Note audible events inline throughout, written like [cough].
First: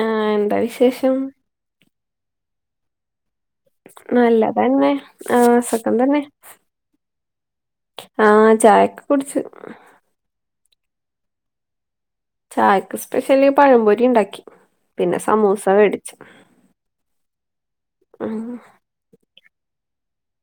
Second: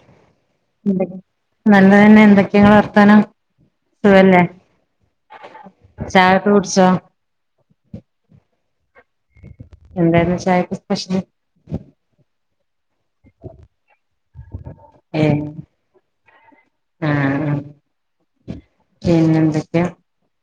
ആഹ് എന്തായി നല്ലതന്നെ എന്തൊക്കെയങ്ങളെ വർത്താനം സുഖല്ലേ നല്ലതന്നെ ആഹ് സുഖം തന്നെ ചായൊക്കെ കുടിച്ചോ ആഹ് ചായെക്കെ കുടിച്ച് എന്തായന്ന് ചായക്ക് സ്പെഷ്യല് ചായക്ക് സ്പെഷ്യല് പഴംപൊരി ഇണ്ടാക്കി പിന്നെ ഏ സമൂസ വേടി ആഹ് പിന്നെന്തൊക്കെയാ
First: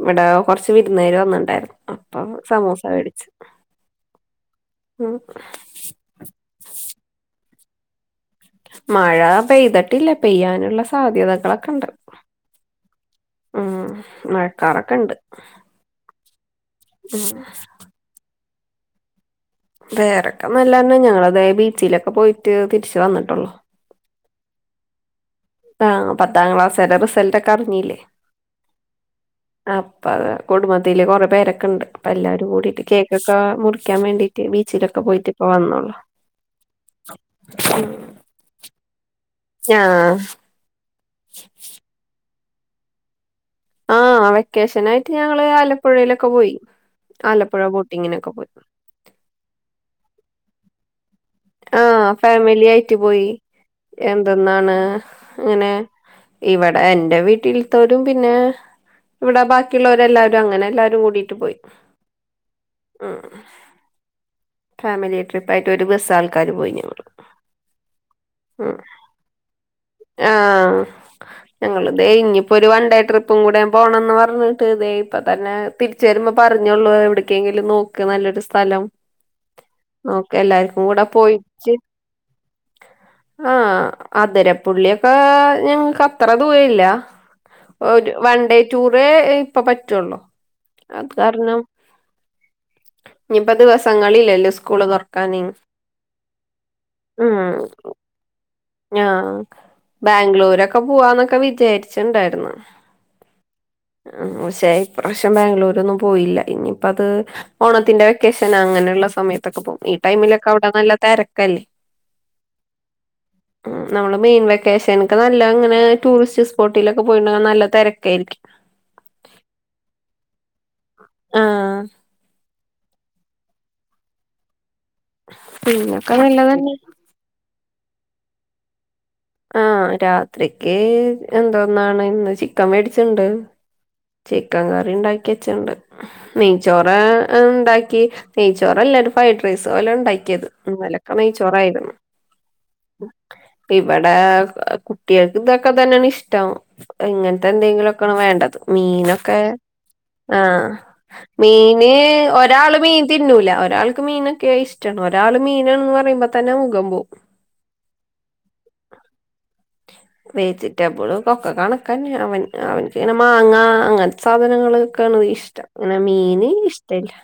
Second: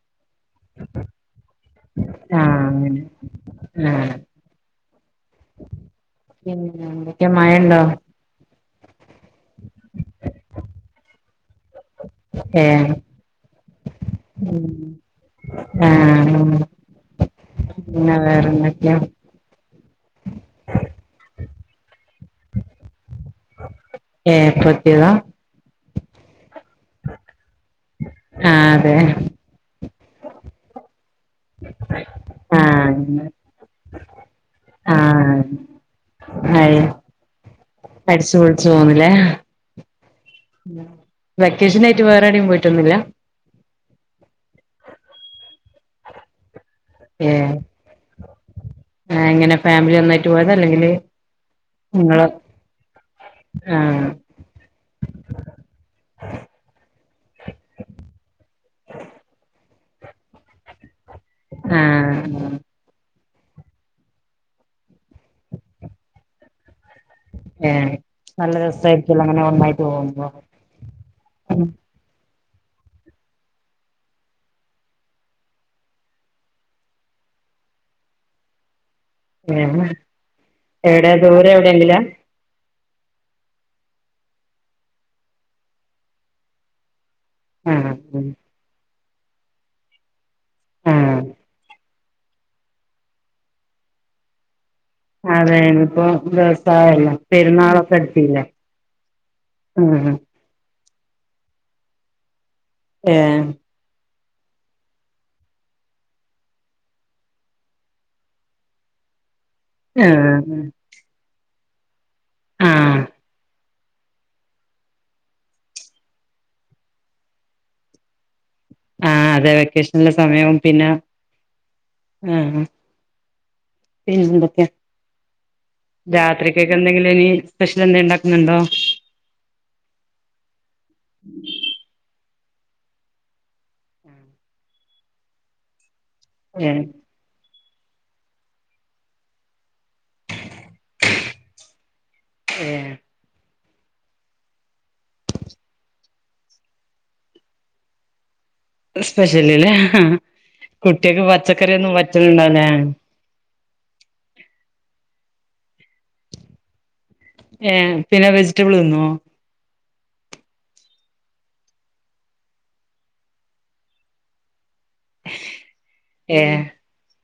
ഇവ്ടെ കൊറച്ച് വിരുന്നേര് വന്നിണ്ടായിരുന്നു അപ്പൊ ആഹ് സമോസ മേടിച്ചു അങ്ങനെ ആഹ് ഉം ഉം [unintelligible] മഴ ഉണ്ടോ മഴ പെയ്തട്ടില്ല പെയ്യാനുള്ള സാധ്യതകളൊക്കെ ണ്ട് ഒക്കെ മഴക്കാറൊക്കെ ഉണ്ട് ആഹ് ഉം. പിന്നെ വേറെന്തൊക്കെയാ വേറെക്കെ നല്ലെ ഞങ്ങള അതെ ബീച്ചിലൊക്കെ പോയിട്ട് തിരിച്ചു വന്നിട്ടുള്ളോ ഏഹ് എപ്പൊത്തിയതാ ആഹ് പത്താം ക്ലാസ്കാർഡെ റിസൾട്ടൊക്കെ അറിഞ്ഞീല്ലേ ആഹ് അതെ അപ്പ അത് കുടുംബത്തില് കൊറെ പേരൊക്കെ ണ്ട് അപ്പ എല്ലാരും കൂടിട്ട് ആഹ് കേക്കൊക്കെ മുറിക്കാൻ വേണ്ടി ദേ ബീച്ചിലൊക്കെ പോയിട്ട് ഇപ്പ വന്നോള്ളു ഏഹ് അടിച്ചുപൊളിച്ചു പോന്നു ല്ലേ ആഹ് വെക്കേഷനായിട്ട് വേറെവിടേം പോയിട്ടൊന്നുംല്ല ആഹ് വെക്കേഷനായിട്ട് ഞങ്ങള് ആലപ്പുഴയിലൊക്കെ പോയി ആലപ്പുഴ ബോട്ടിങ്ങിനൊക്കെ പോയി ആഹ് എങ്ങനെ ഫാമിലി ഒന്നായിട്ട് പോയത അല്ലെങ്കില് ആഹ് നിങ്ങള് ഫാമിലി ആയിറ്റു പോയി ആഹ് എ ഇതെന്നാണ് ഇങ്ങനെ ഇവടെ ഈ എൻ്റെ വീട്ടിൽത്തോരും പിന്നെ ഇവ്ടെ ബാക്കിയുള്ളരെല്ലാരും അങ്ങനെ എല്ലാരും കൂടിട്ട് പോയി ആഹ് ആഹ് ഫാമിലി ട്രിപ്പായിട്ട് ഒരു ബസ്സ് ആൾക്കാര് പോയിഞമ്മള് ഏഹ് നല്ല ദിവസായിട്ട് എല്ലാമങ്ങനെ നന്നായിപോകുന്നു ആഹ് ഞങ്ങൾ ദേ ഇനി ഇപ്പോരു വൺഡേ ട്രിപ്പും കൂടെ പോണംന്ന് പറഞ്ഞിട്ട് ദേ ഇപ്പൊ തന്നെ തിര്ച്ചരുമ്പോ പറഞ്ഞോള്ളൂ എവ്ട്ക്കെങ്കിലും നോക്ക് നല്ലൊരു സ്ഥലം ഏഹ് നോക്കെ എല്ലാർക്കും കൂടെ എവിടെ ദൂരെ പോയിച്ച് എവിടെയെങ്കിലാ ആഹ്, അതിരപ്പുള്ളിയൊക്കെ ഞങ്ങക്ക് അത്ര ദൂരല്ല്യ. ആഹ് ഒരു ഉം വൺ ഡേ ടൂറേ ഇപ്പൊ പറ്റൊള്ളു. അത് ആഹ് കാര്ണം ഞ്ഞിപ്പ ദിവസങ്ങളില്ലല്ലോ സ്കൂള് തൊറ അതേനിപ്പോ ദിവസായല്ലോ ഉം പെര്ന്നാളൊക്കെട്ത്തീലേ. [unintelligible] ബാംഗ്ലൂരൊക്കെ പൂവാന്നൊക്കെ വിചേര്ച്ചിണ്ടായിര്ന്നു. ഏഹ്. ഷേ ഇപ്രാശ്യം ബാംഗ്ലൂരൊന്നും പോയില്ല. ഇനിപ്പത് ഓണത്തിന്റെ വെക്കേഷനങ്ങനെള്ള സമയത്തൊക്കെ പോകും. ഈ ടൈമിലൊക്കെ ആഹ് ഔടെ നല്ല തെരക്കല്ലേ. ആഹ്. ഉം, നമ്മള് മെയിൻ വെക്കേഷനൊക്കെ നല്ല അങ്ങനെ ടൂറിസ്റ്റ് സ്പോട്ടിലൊക്കെ പോയിണ്ടേ നല്ല തെരക്കേരിക്കും. ആഹ്, അതെ. വെക്കേഷൻള്ള സമയാവും പിന്നെ, ആഹ് ആഹ്, ഉം പിന്നെന്തൊക്കെ പിന്നൊക്കെ നല്ലതന്നെ രാത്രികേക്ക് എന്തെങ്കി [unintelligible] നീ സ്പെഷ്യലെന്തെ ണ്ടാക്ക്ന്ന്ണ്ടോ? ആഹ്, രാത്രിക്ക് എന്തോ ന്നാണ് ന്ന് ചിക്കൻ വേടിച്ച്ണ്ട്, ചിക്കൻ കറിണ്ടാക്കിച്ച്ണ്ട്. ഏഹ് നെയ്ച്ചോറാ [unintelligible] ണ്ടാക്കി. നെയ്ച്ചോറല്ല ഒരു ഫൈഡ്രെയ്സ് പോലെണ്ടാക്കിയത്, ഇന്നലൊക്കെ നെയ്ച്ചോറായിര്ന്നു. ഏഹ്. വടേ ഏ കുട്ട്യേക്ക്തൊക്കെ തന്നെണ് ഇഷ്ടം. ഇങ്ങൻത്തെന്തെങ്കിലൊക്കെണ് വേണ്ടത്. മീനൊക്കേ സ്പെഷ്യലില്ലേ ആഹ്‌, കുട്ടികൾക്ക് മീന് പച്ചക്കറിയൊന്നും ഒരാള് പറ്റലുണ്ടാവില്ല മീൻ തിന്നൂല, ഒരാൾക്ക് മീനൊക്കെയിഷ്ടാണ്. ഒരാള് മീനാണ്ന്ന് പറയുമ്പോതന്നെ മുഖം പോവും. ഏഹ്, പിന്നെ വെജിറ്റബിള് തിന്നോ? വെജിറ്റബിള്പൊക്കെ കണക്കന്നെ അവൻ അവൻക്കിങ്ങനെ മാങ്ങ അങ്ങൻത്തെ സാധനങ്ങള് ക്കണത് ഇഷ്ടം. ങ്ങനെ ഏ മീന് ഇഷ്ട്ടല്ല്യ.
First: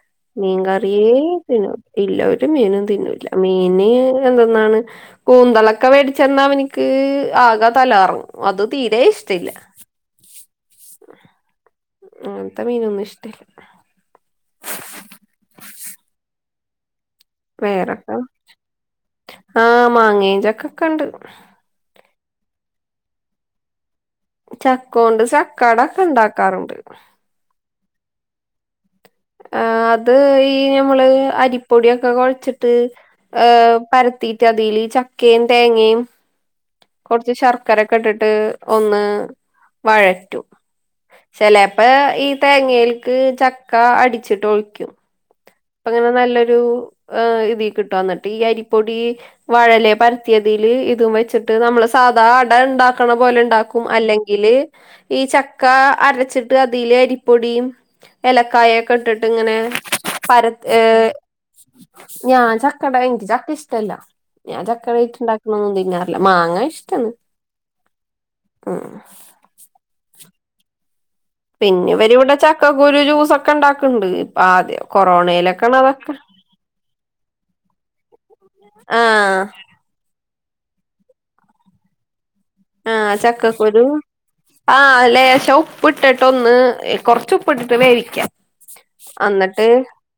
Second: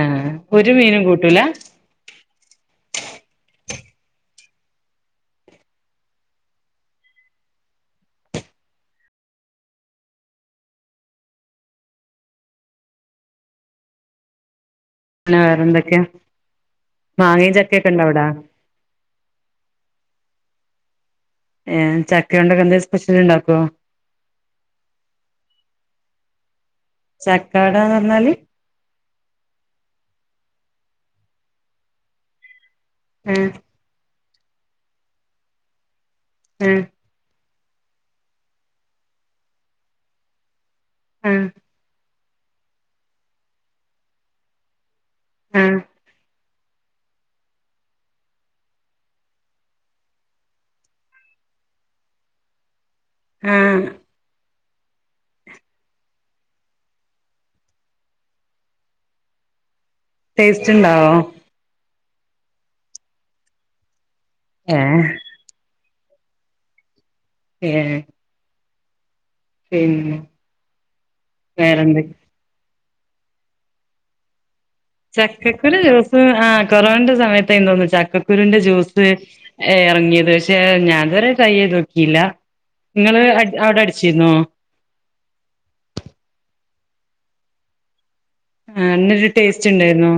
ആഹ് മീൻ ഒരു മീനും കറിയേ കൂട്ടൂല പിന്നോ ഇല്ല ഒരു മീനും തിന്നുല്ല. മീന് എന്തൊന്നാണ് കൂന്തള ക്ക വേടിച്ചെന്ന അവനിക്ക് ആകെ തല കറങ്ങും അത് തീരെ ഇഷ്ടല്ല. അങ്ങൻത്തെ മീനൊന്നും ഇഷ്ടല്ല്യ. പിന്നെ വേറെ എന്തൊക്കെയാ, മാങ്ങയും ചക്കൊക്കെണ്ടോ വേറെപ്പ അവടാ. ആഹ് മാങ്ങേം, ചക്കൊക്കെണ്ട്. ഏഹ്, ചക്കയൊണ്ടൊക്കെ എന്തേ സ്പെഷ്യല്ണ്ടാക്കോ? ചക്കോണ്ട് ചക്കടക്കെണ്ടാക്കാറുണ്ട്. ചക്കാടാന്നർഞ്ഞാല്. ആഹ്, അത് ഈ ഞമ്മള് അരിപ്പൊടിയൊക്കെ കൊഴച്ചിട്ട് ആ ഏഹ് പര ത്തീട്ട് അതില് ചക്കയും തേങ്ങയും ഉം. കൊർച്ച് ശർക്കരക്കെട്ട്ട്ട് ഒന്ന് വഴറ്റും. ആ ചെലേ പ്പോ ഈ തേങ്ങേൽക്ക് ചക്ക അടിച്ചിട്ട് ഒഴിയ്ക്കും. ആ അപ്പൊങ്ങെനെ നല്ലൊരു ഏഹ് ഇതി കിട്ടും, എന്നിട്ട് ഈ അരിപ്പൊടീ വാഴലെ പര്ത്തിയതില് ഇതും വെച്ചിട്ട് നമ്മള് സാധാ അടണ്ടാ ണ്ടാക്കണ ആ പോലെണ്ടാക്കും, അല്ലെങ്കില് ഈ ചക്കാ അരച്ചിട്ട് അതില് അരിപ്പൊടിയും എലക്കായയൊക്കെ ഇട്ടിട്ട്ങ്ങനെ. പരത്ത് ടേസ്റ്റ് ഏ ഇണ്ടാവോ ഞാൻ ചക്കട ഇൻക്ക് ചക്കഷ്ടല്ല. ഞാൻ ഏ ചക്ക [unintelligible] റ്റ് ണ്ടാക്ക്ണൊന്നും തിന്നാറില്ല. മാങ്ങ ഇഷ്ടാന്ന്. ഏഹ്. ഉം. പിന്നെ. പിന്നെ വേറെന്ത് ഇവരിവിട ചക്കക്കുരു ജ്യൂസൊക്കെ ഉണ്ടാക്കണ്ട് ഇപ്പ ആദ്യം കൊറോണയിലൊക്കെയാണ് ചക്കക്കുരു അതൊക്കെ ജ്യൂസ് ആ കൊറോണെന്റെ സമയത്തായിനു തോന്നുന്നു ചക്കക്കുരുന്റെ ജ്യൂസ് ആഹ് എറങ്ങിയത് ക്ഷേ ഞാനിതുവരെ ട്രൈ ചെയ്ത് നോക്കിയില്ല, ആഹ് നിങ്ങള് അവിടെ ചക്കക്കുരു അടിച്ചിരുന്നോ? ആഹ് ലേശം ഉപ്പിട്ടിട്ടൊന്ന് കൊറച്ച് ഉപ്പ് ഇട്ടിട്ട് വേവിക്ക. ആ എ എന്നിട്ട് അന്നിട്ട് ടേസ്റ്റ് ഉണ്ടായിരുന്നോ?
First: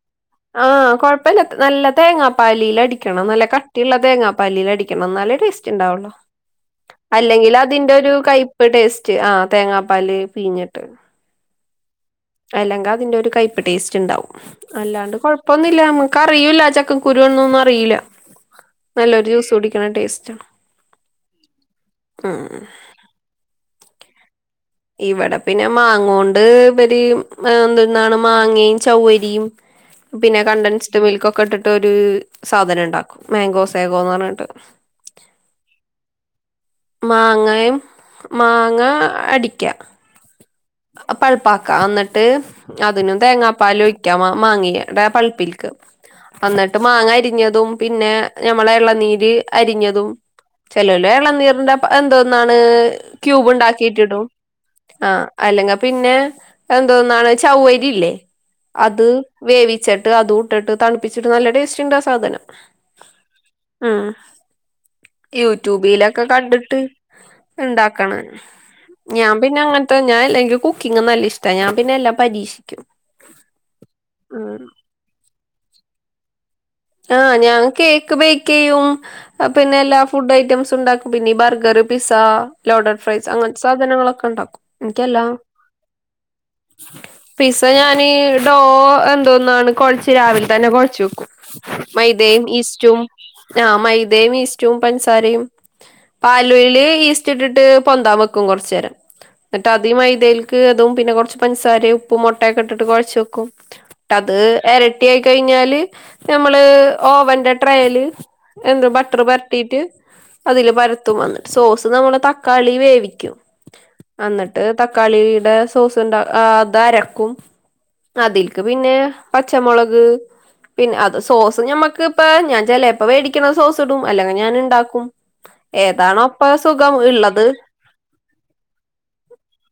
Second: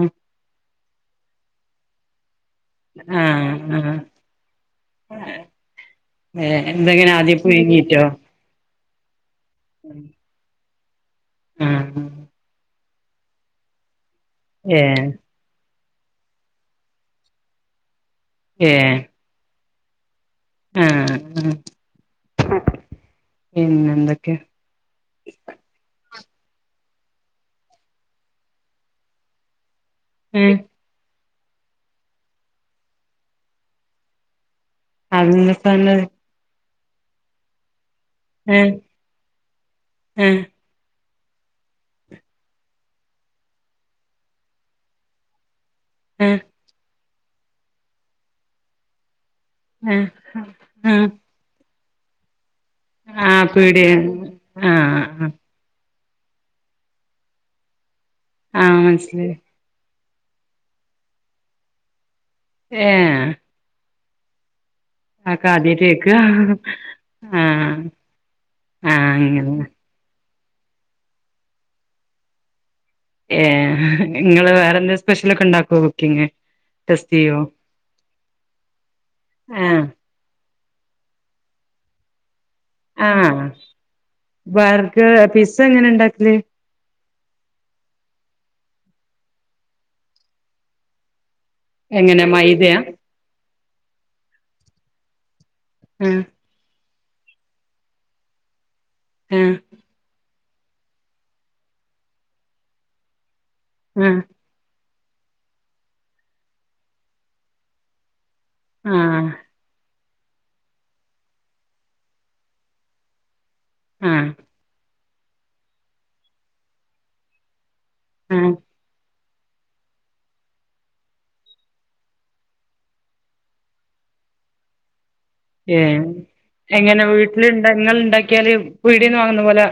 ആഹ് കൊഴപ്പില്ല നല്ല തേങ്ങാപ്പാലിൽ അടിക്കണം, നല്ല ആഹ് കട്ടിയുള്ള തേങ്ങാ പാലിൽ അടിക്കണം എന്നാലേ ടേസ്റ്റ് ഉണ്ടാവുള്ളൂ വേറെ എന്തെക്കെ അല്ലെങ്കിൽ അതിന്റെ ഒരു കൈപ്പ് ടേസ്റ്റ് ആ തേങ്ങാപ്പാല് പീഞ്ഞിട്ട്. ഉം അല്ലെങ്കിൽ അതിന്റെ ഒരു കയ്പ്പ് ടേസ്റ്റ്ണ്ടാവും ഏഹ് അല്ലാണ്ട് കൊഴ ഴപ്പോന്നില്ല നമക്കറിയൂല്ല ചക്ക കുരുന്നൊന്നും അറിയില്ല ഏഹ് കുടിക്കണ ടേസ്റ്റാണ് ആഹ് ൻ എന്തക്കെ ഇവിടെ പിന്നെ മാങ്ങോണ്ട് ഇവര് എന്തന്നാണ് മാങ്ങയും ചൗവ്വരിയും പിന്നെ ഏഹ് കണ്ടൻസ്ഡ് മിൽക്കൊക്കെ ഇട്ടിട്ട് ഒരു സാധനം ഇണ്ടാക്കും മാങ്കോസാഗോന്ന് പറഞ്ഞിട്ട് [unintelligible] മാങ്ങയും ഏഹ് മാങ്ങ അടിക്ക ഏഹ് പൾപ്പാക്ക എന്നിട്ട് അതിനും തേങ്ങാപ്പാലൊഴിക്കാ മാങ്ങിടെ പൾപ്പിൽക്ക് ഉം എന്നിട്ട് മാങ്ങ അരിഞ്ഞതും പിന്നെ ഞമ്മളെ എളനീര് ഏഹ് അരിഞ്ഞതും ചെല്ലോല് ആഹ് എളനീരിന്റെ എന്തോന്നാണ് ആഹ് ക്യൂബ് പീടിയ ഉണ്ടാക്കിട്ട് ഇടും ആഹ് അല്ലെ പിന്നെ എന്തോന്നാണ് ചൗവ്വരി ഇല്ലേ ആഹ് അത് മനസ്സിലായി വേവി ച്ചിട്ട് അതൂട്ടിട്ട് തണുപ്പിച്ചിട്ട് നല്ല ടേസ്റ്റ് ഉണ്ട് ആഹ് സാധനം ഏ ഉം അതൊക്കെ ആദ്യായിട്ട് കേൾക്ക ക്ക കണ്ടിട്ട് ഉണ്ടാക്കണം ആഹ് ഞാൻ പിന്ന അങ്ങനെ അങ്ങന ഞാനില്ലെങ്കി കുക്കിങ് നല്ല ഇഷ്ട്ട ഞാൻ പിന്നെ എല്ലാം പരീക്ഷിക്കും ഏ നിങ്ങള് ഉം വേറെന്തങ്കിലും സ്പെഷ്യല് ഒക്കെ ഉണ്ടാക്കുവോ കുക്കിങ് ആഹ് ടെസ്റ്റെയ്യോ ഞാൻ കേക്ക് ബേക്ക് ചെയ്യും പിന്നെ ആഹ് എല്ലാ ഫുഡ് ഐറ്റംസ് ഉണ്ടാക്കും പിന്നെ ബർഗർ പിസ്സ ലോഡഡ് ഫ്രൈസ് ആഹ് അങ്ങനത്തെ സാധനങ്ങളൊക്കെണ്ടാക്കും ബർഗർ എനിക്കെല്ലാ പിസ്സ എങ്ങനെ ഉണ്ടാക്കല് പിസ്സ ഞാന് ഡോ എന്തോന്നാണ് കൊഴച്ച് രാവിലെ തന്നെ കൊഴച്ച് വെക്കും എങ്ങനെ മൈദയും മൈദയാ ഈസ്റ്റും ആഹ് മൈദയും ഈസ്റ്റും പഞ്ചസാരയും ഉം അല്ലേല് ഈസ്റ്റ് ഇട്ടിട്ട് പൊന്താ വെക്കും ആഹ് കൊറച്ചേരംന്നിട്ട് അത് ഈ മൈദയില്ക്ക് തും പിന്നെ കൊറച്ച് പഞ്ചസാരേം ഉപ്പും മുട്ടൊക്കെ ഇട്ടിട്ട് കൊഴച്ച് വെക്കും എന്നിട്ട് ആഹ് അത് റെഡി ആയി കഴിഞ്ഞാല് നമ്മള് ഓവൻ്റട്രെയില് എന്ത് ബട്ടർ ആഹ് പെ രട്ടീട്ട് അതില് പരത്തും എന്നിട്ട് സോസ് നമ്മള് തക്കാളി വേവിക്കും ആഹ് എന്നിട്ട് തക്കാളിയുടെ സോസ്ണ്ട് അത് അരക്കും ആഹ് അതിൽക്ക് പിന്നെ പച്ചമുളക് പിന്നെ അത് സോസ് ഞമ്മക്ക് ഇപ്പ ഞാൻ ചെലപ്പ മേടിക്കണ സോസ് ഇടും അല്ലെങ്കിൽ ഞാന്ണ്ടാക്കും ഏ എങ്ങനെ വീട്ടിൽണ്ട ഇങ്ങള് ഉണ്ടാക്കിയാല് പീടിയെന്ന് വാങ്ങുന്ന പോലെ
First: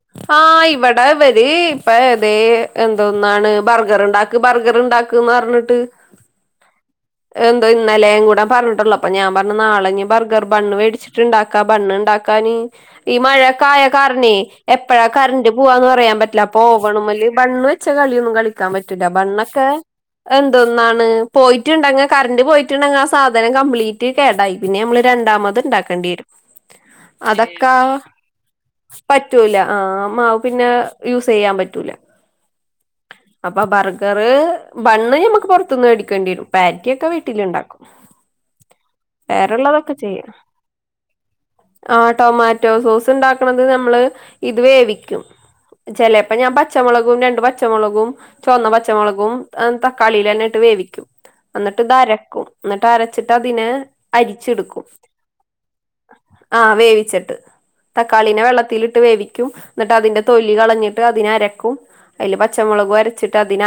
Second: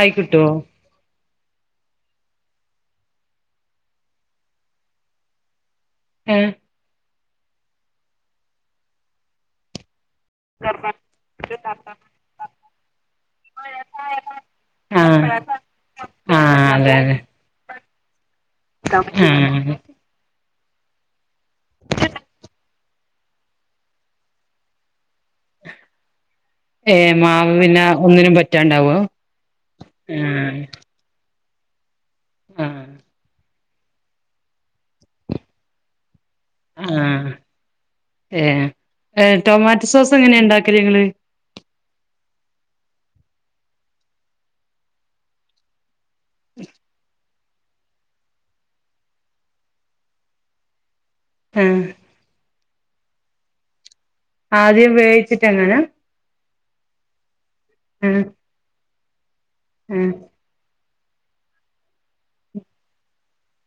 ആയി കിട്ടുവോ ഇപ്പ ഇവര് ഇപ്പൊ ദേ എന്തോന്നാണ് ബർഗർ ഉണ്ടാക്ക് ബർഗർ ഉണ്ടാക്ക് ക്ക്ന്ന് പറഞ്ഞിട്ട് ഉം എന്തോ ഇന്നലെ കൂടെ പറഞ്ഞിട്ടുള്ളൂ അപ്പൊ ഞാൻ പറഞ്ഞ് നാളെ ഇനി ബർ ർ ബണ്ണ് മേടിച്ചിട്ടുണ്ടാക്കാ ബൺ ഉണ്ടാക്കാന് ഈ മഴൊക്കായ കാരണേ എപ്പഴാ ആഹ് കറണ്ട്റ് പോവാന്ന് പറയാൻ പറ്റില്ല അപ്പൊ ആഹ് അതെ അതെ ഓവനുമ്മല് ബൺ വെച്ച കളിയൊന്നും കളിക്കാൻ പറ്റൂല്ല ബണ്ണൊക്കെ ആഹ് എന്തോന്നാണ് പോയിട്ടുണ്ടെങ്കിൽ കറണ്ട്റ് പോയിട്ടുണ്ടെങ്കിൽ ആ സാധനം കംപ്ലീറ്റ് കേടായി പിന്നെ നമ്മള് രണ്ടാമത് ഉണ്ടാക്കേണ്ടി വരും ഏഹ് മാവ് അതൊക്കെ പിന്നെ ഒന്നിനും പറ്റാണ്ടാവോ പറ്റൂല ആ മാവ് ആഹ് പിന്നെ യൂസ് ചെയ്യാൻ പറ്റൂല്ല ആഹ് അപ്പൊ ബർഗർ ബണ്ണ് ഞമ്മക്ക് പുറത്തുനിന്ന് മേടിക്കേണ്ടി വരും ബാക്കിയൊക്കെ ആഹ് വീട്ടിലുണ്ടാക്കും ഏഹ് ഏഹ് ടൊമാറ്റോ വേറെള്ളതൊക്കെ സോസ് ചെയ്യാ എങ്ങനെയാ ഇണ്ടാക്കല് ഇങ്ങള് ആഹ് ടൊമാറ്റോ സോസ് ഉണ്ടാക്കണുന്നത് നമ്മള് ഇത് വേവിക്കും ചിലപ്പ ഞാൻ പച്ചമുളകും രണ്ട് പച്ചമുളകും ചുവന്ന പച്ചമുളകും തക്കാളിൽ എന്നെ ഇട്ട് വേവിക്കും ആഹ് എന്നിട്ട് ഇത് അരക്കും എന്നിട്ട് അരച്ചിട്ട് അതിനെ അരിച്ചെടുക്കും ആദ്യം വേവിച്ചിട്ട് അങ്ങനാ ആ വേവിച്ചിട്ട് ആഹ് തക്കാളി വെള്ളത്തി ട്ട് വേവിക്കും എന്നിട്ട് ആഹ് അതിൻ്റെ തൊലി കളഞ്ഞിട്ട് അതിനരക്കും അതില് പച്ചമുളക് അരച്ചിട്ട് അതിന്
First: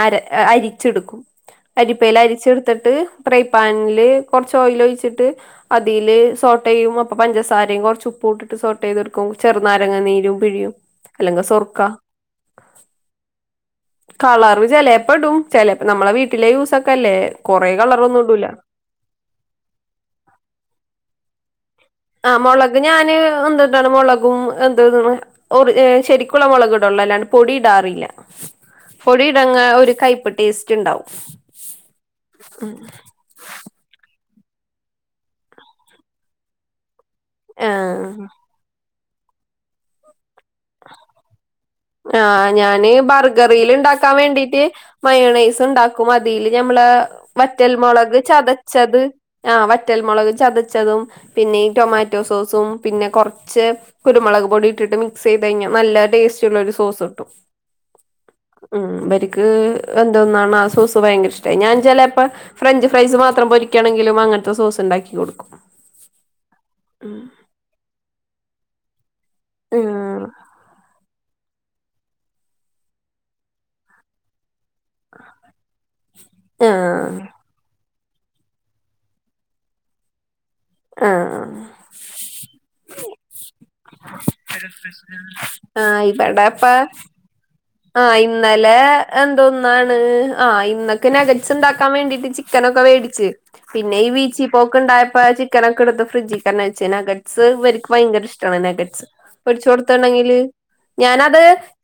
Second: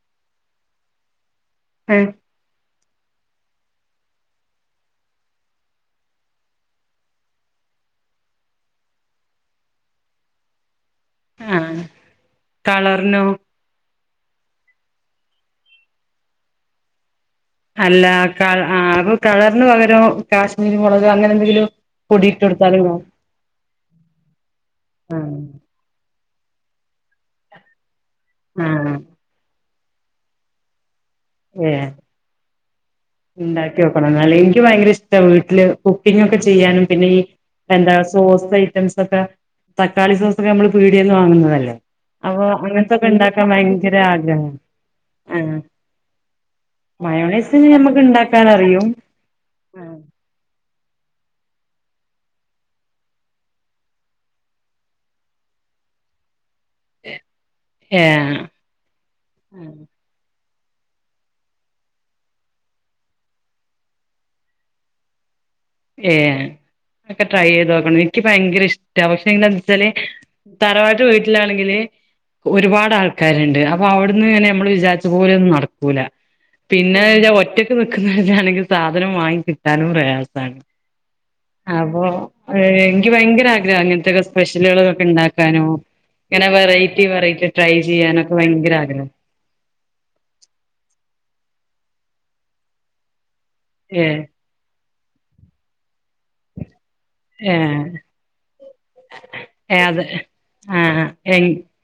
അരിച്ചെടുക്കും ആഹ് അരിപ്പയില് അരിച്ചെടുത്തിട്ട് പ്രൈ പാനില് കൊറച്ച് ഓയില് ഒഴിച്ചിട്ട് അതിൽ സോട്ട് ചെയ്യും അപ്പൊ പഞ്ചസാരയും കുറച്ച് ഉപ്പ് ഇട്ടിട്ട് സോട്ട് ചെയ്തെടുക്കും ചെറുനാരങ്ങനീരും പിഴിയും അല്ലെങ്കില് സൊർക്ക ആഹ് കളറിനോ കളർ ചെലേപ്പെ ഇടും ചെലപ്പ നമ്മളെ വീട്ടിലെ യൂസൊക്കെ അല്ലേ കൊറേ അല്ല കളറൊന്നും ഇടൂല ആ അപ്പൊ കളർന്ന് പകരം കാശ്മീരി മുളക് അങ്ങനെ എന്തെങ്കിലും പൊടിയിട്ട് ആഹ് മുളക് കൊടുത്താലും കാണും ഞാന് എന്ട്ടാണ് മുളകും എന്ത് ശരിക്കുള മുളക് ഇടള്ളൂ അല്ലാണ്ട് പൊടി ഇടാറില്ല ആഹ് പൊടി ഇടങ്ങ്ഒരു കൈപ്പ് ടേസ്റ്റ് ഉണ്ടാവും ഏഹ് ഉണ്ടാക്കി വെക്കണം എന്നാല് എനിക്ക് ഭയങ്കര ഇഷ്ട വീട്ടില് കുക്കിംഗ് ഒക്കെ ചെയ്യാനും പിന്നെ ഈ ആ എന്താ സോസ് ഐറ്റംസ് ഒക്കെ തക്കാളി സോസ് ഒക്കെ നമ്മള് പീടിയന്ന് വാങ്ങുന്നതല്ലേ അപ്പൊ ആഹ് ഞാന് അങ്ങനത്തൊക്കെ ഉണ്ടാക്കാൻ ബർഗറിൽ ഭയങ്കര ഉണ്ടാക്കാൻ ആഗ്രഹാ വേണ്ടീട്ട് ആ മയണൈസ് ഉണ്ടാക്കും അതിൽ ഞമ്മള് മയോണൈസ് ഞമ്മക്ക് വറ്റൽമുളക് ഉണ്ടാക്കാൻ അറിയും ചതച്ചത് ആഹ് വറ്റൽമുളക് ചതച്ചതും പിന്നെ ഈ ടൊമാറ്റോ സോസും പിന്നെ കുറച്ച് കുരുമുളക് പൊടി ഇട്ടിട്ട് മിക്സ് ചെയ്ത് കഴിഞ്ഞാൽ നല്ല ടേസ്റ്റ് ഉള്ള ഒരു സോസ് ഇട്ടും ഏ ഉം അവർക്ക് എന്തോന്നാണ് ആ സോസ് ഭയങ്കര ഇഷ്ടമായി ഞാൻ ചിലപ്പം ഫ്രഞ്ച് ഫ്രൈസ് മാത്രം പൊരിക്കാണെങ്കിലും അങ്ങനത്തെ സോസ് ഉണ്ടാക്കി കൊടുക്കും ഏഹ് ഒക്കെ ഉം ട്രൈ ചെയ്ത് നോക്കണം എനിക്ക് ഭയങ്കര ഇഷ്ട പക്ഷെ എന്ന വെച്ചാല് ആഹ് തറവാട്ട് വീട്ടിലാണെങ്കില് ഒരുപാട് ആൾക്കാരുണ്ട് അപ്പൊ അവിടുന്ന് ഇങ്ങനെ നമ്മൾ വിചാരിച്ച് ലൊന്നും നടക്കൂല ആഹ് പിന്നെച്ച ഒറ്റ നിക്കുന്നവാണെങ്കിൽ സാധനം വാങ്ങി കിട്ടാനും പ്രയാസമാണ് ആ ആഹ് അപ്പൊ എനിക്ക് ഭയങ്കര ആഗ്രഹം അങ്ങനത്തെക്കെ സ്പെഷ്യലുകളൊക്കെ ഉണ്ടാക്കാനും ആഹ് ഇങ്ങനെ ഇവിടെപ്പ വെറൈറ്റി റ്റി വെറൈറ്റി ട്രൈ ചെയ്യാനൊക്കെ ഭയങ്കര ആഗ്രഹാ ന്തൊ ഒന്നാണ് ആഹ് ഇന്നൊക്കെ നഗട്സ് ഉണ്ടാക്കാൻ വേണ്ടിട്ട് ചിക്കനൊക്കെ മേടിച്ച് പിന്നെ ഏ ഈ ബിച്ചി പോക്ക് ഉണ്ടായപ്പോ ചിക്കനൊക്കെടുത്ത് ഫ്രഡ്ജിൽ കെന്നെ വെച്ച് ഏ ഇവർക്ക് ഭയങ്കര ഇഷ്ടമാണ് നെഗറ്റ്സ് പൊരിച്ചു ഏ അതെ കൊടുത്തുണ്ടെങ്കില് ആ എ ഞാനത്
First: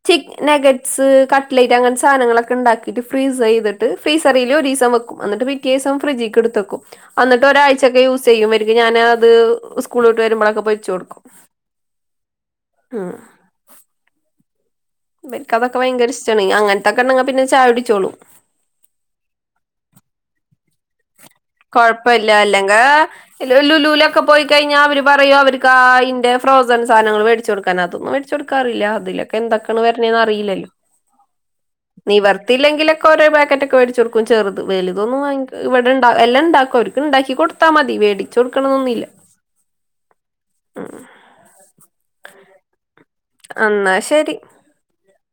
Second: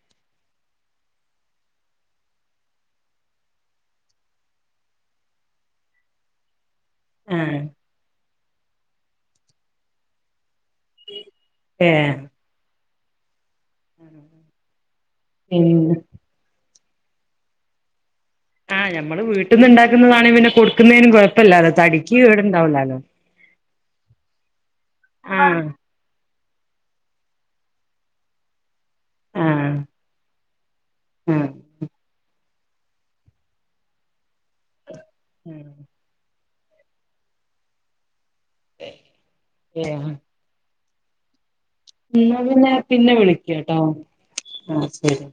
ചി നെഗറ്റ്സ് കട്ട്ലറ്റ് അങ്ങനെ സാധനങ്ങളൊക്കെ ഉണ്ടാക്കിട്ട് ഫ്രീസർ ചെയ്തിട്ട് ഫ്രീസറിൽ ഒരു ദിവസം വെക്കും എന്നിട്ട് പിറ്റെ ദിവസം ഫ്രിഡ്ജിക്ക് എടുത് വെക്കും ആ എന്നിട്ട് ഒരാഴ്ചയക്കെ യൂസ് ചെയ്യും എനിക്ക് ഞാന് അത് സ്കൂളിട്ട് വരുമ്പോഴൊക്കെ പൊരിക്കും വച്ച് കൊടുക്കും ഏ ഉം [inaudible] എനിക്ക് പിന്നെ അതൊക്കെയങ്കര ഇഷ്ടാണ് അങ്ങനത്തൊക്കെണ്ടെങ്കിൽ പിന്നെ ചായ കുടിച്ചോളും ആഹ് ഞമ്മള് വീട്ടിൽന്ന് ഉണ്ടാക്കുന്നതാനെങ്കിൽ പിന്നെ കൊടുക്കുന്നതിനും കുഴ കുഴപ്പമില്ല അല്ലെങ്കിൽ ലുലൂലൊക്കെ പോയി കഴിഞ്ഞാൽ അവര് പറയും ആഹ് അവർക്ക് ആ ഇന്റെ ഫ്രോസൺ സാധങ്ങൾ മേടിച്ച് കൊടുക്കാന് അതൊന്നും മേടിച്ച്ടുക്കാറില്ല അതിലൊക്കെ ആഹ് എന്തൊക്കാണ് വരണന്ന് അറിയില്ലല്ലോ ആഹ് നിവർ ത്തില്ലെങ്കിലൊക്കെ ഓരോ പേ കറ്റ്ഒക്കെ വേടിച്ചു കൊടുക്കും ചെറുത് വലുതൊന്നും വാങ്ങിക്ക് ആഹ് ഇവിടത്തെ എല്ലാം ഇണ്ടാക്കും അവർക്ക് ഇണ്ടാക്കി കൊടുത്താ മതി വേടിച് കൊടുക്കണന്നൊന്നുമില്ല ഏഹ് ആഹ് എന്നാ പിന്നെ പിന്നെ വിളിക്കട്ടോ എന്നാ ശരി ആ ശരി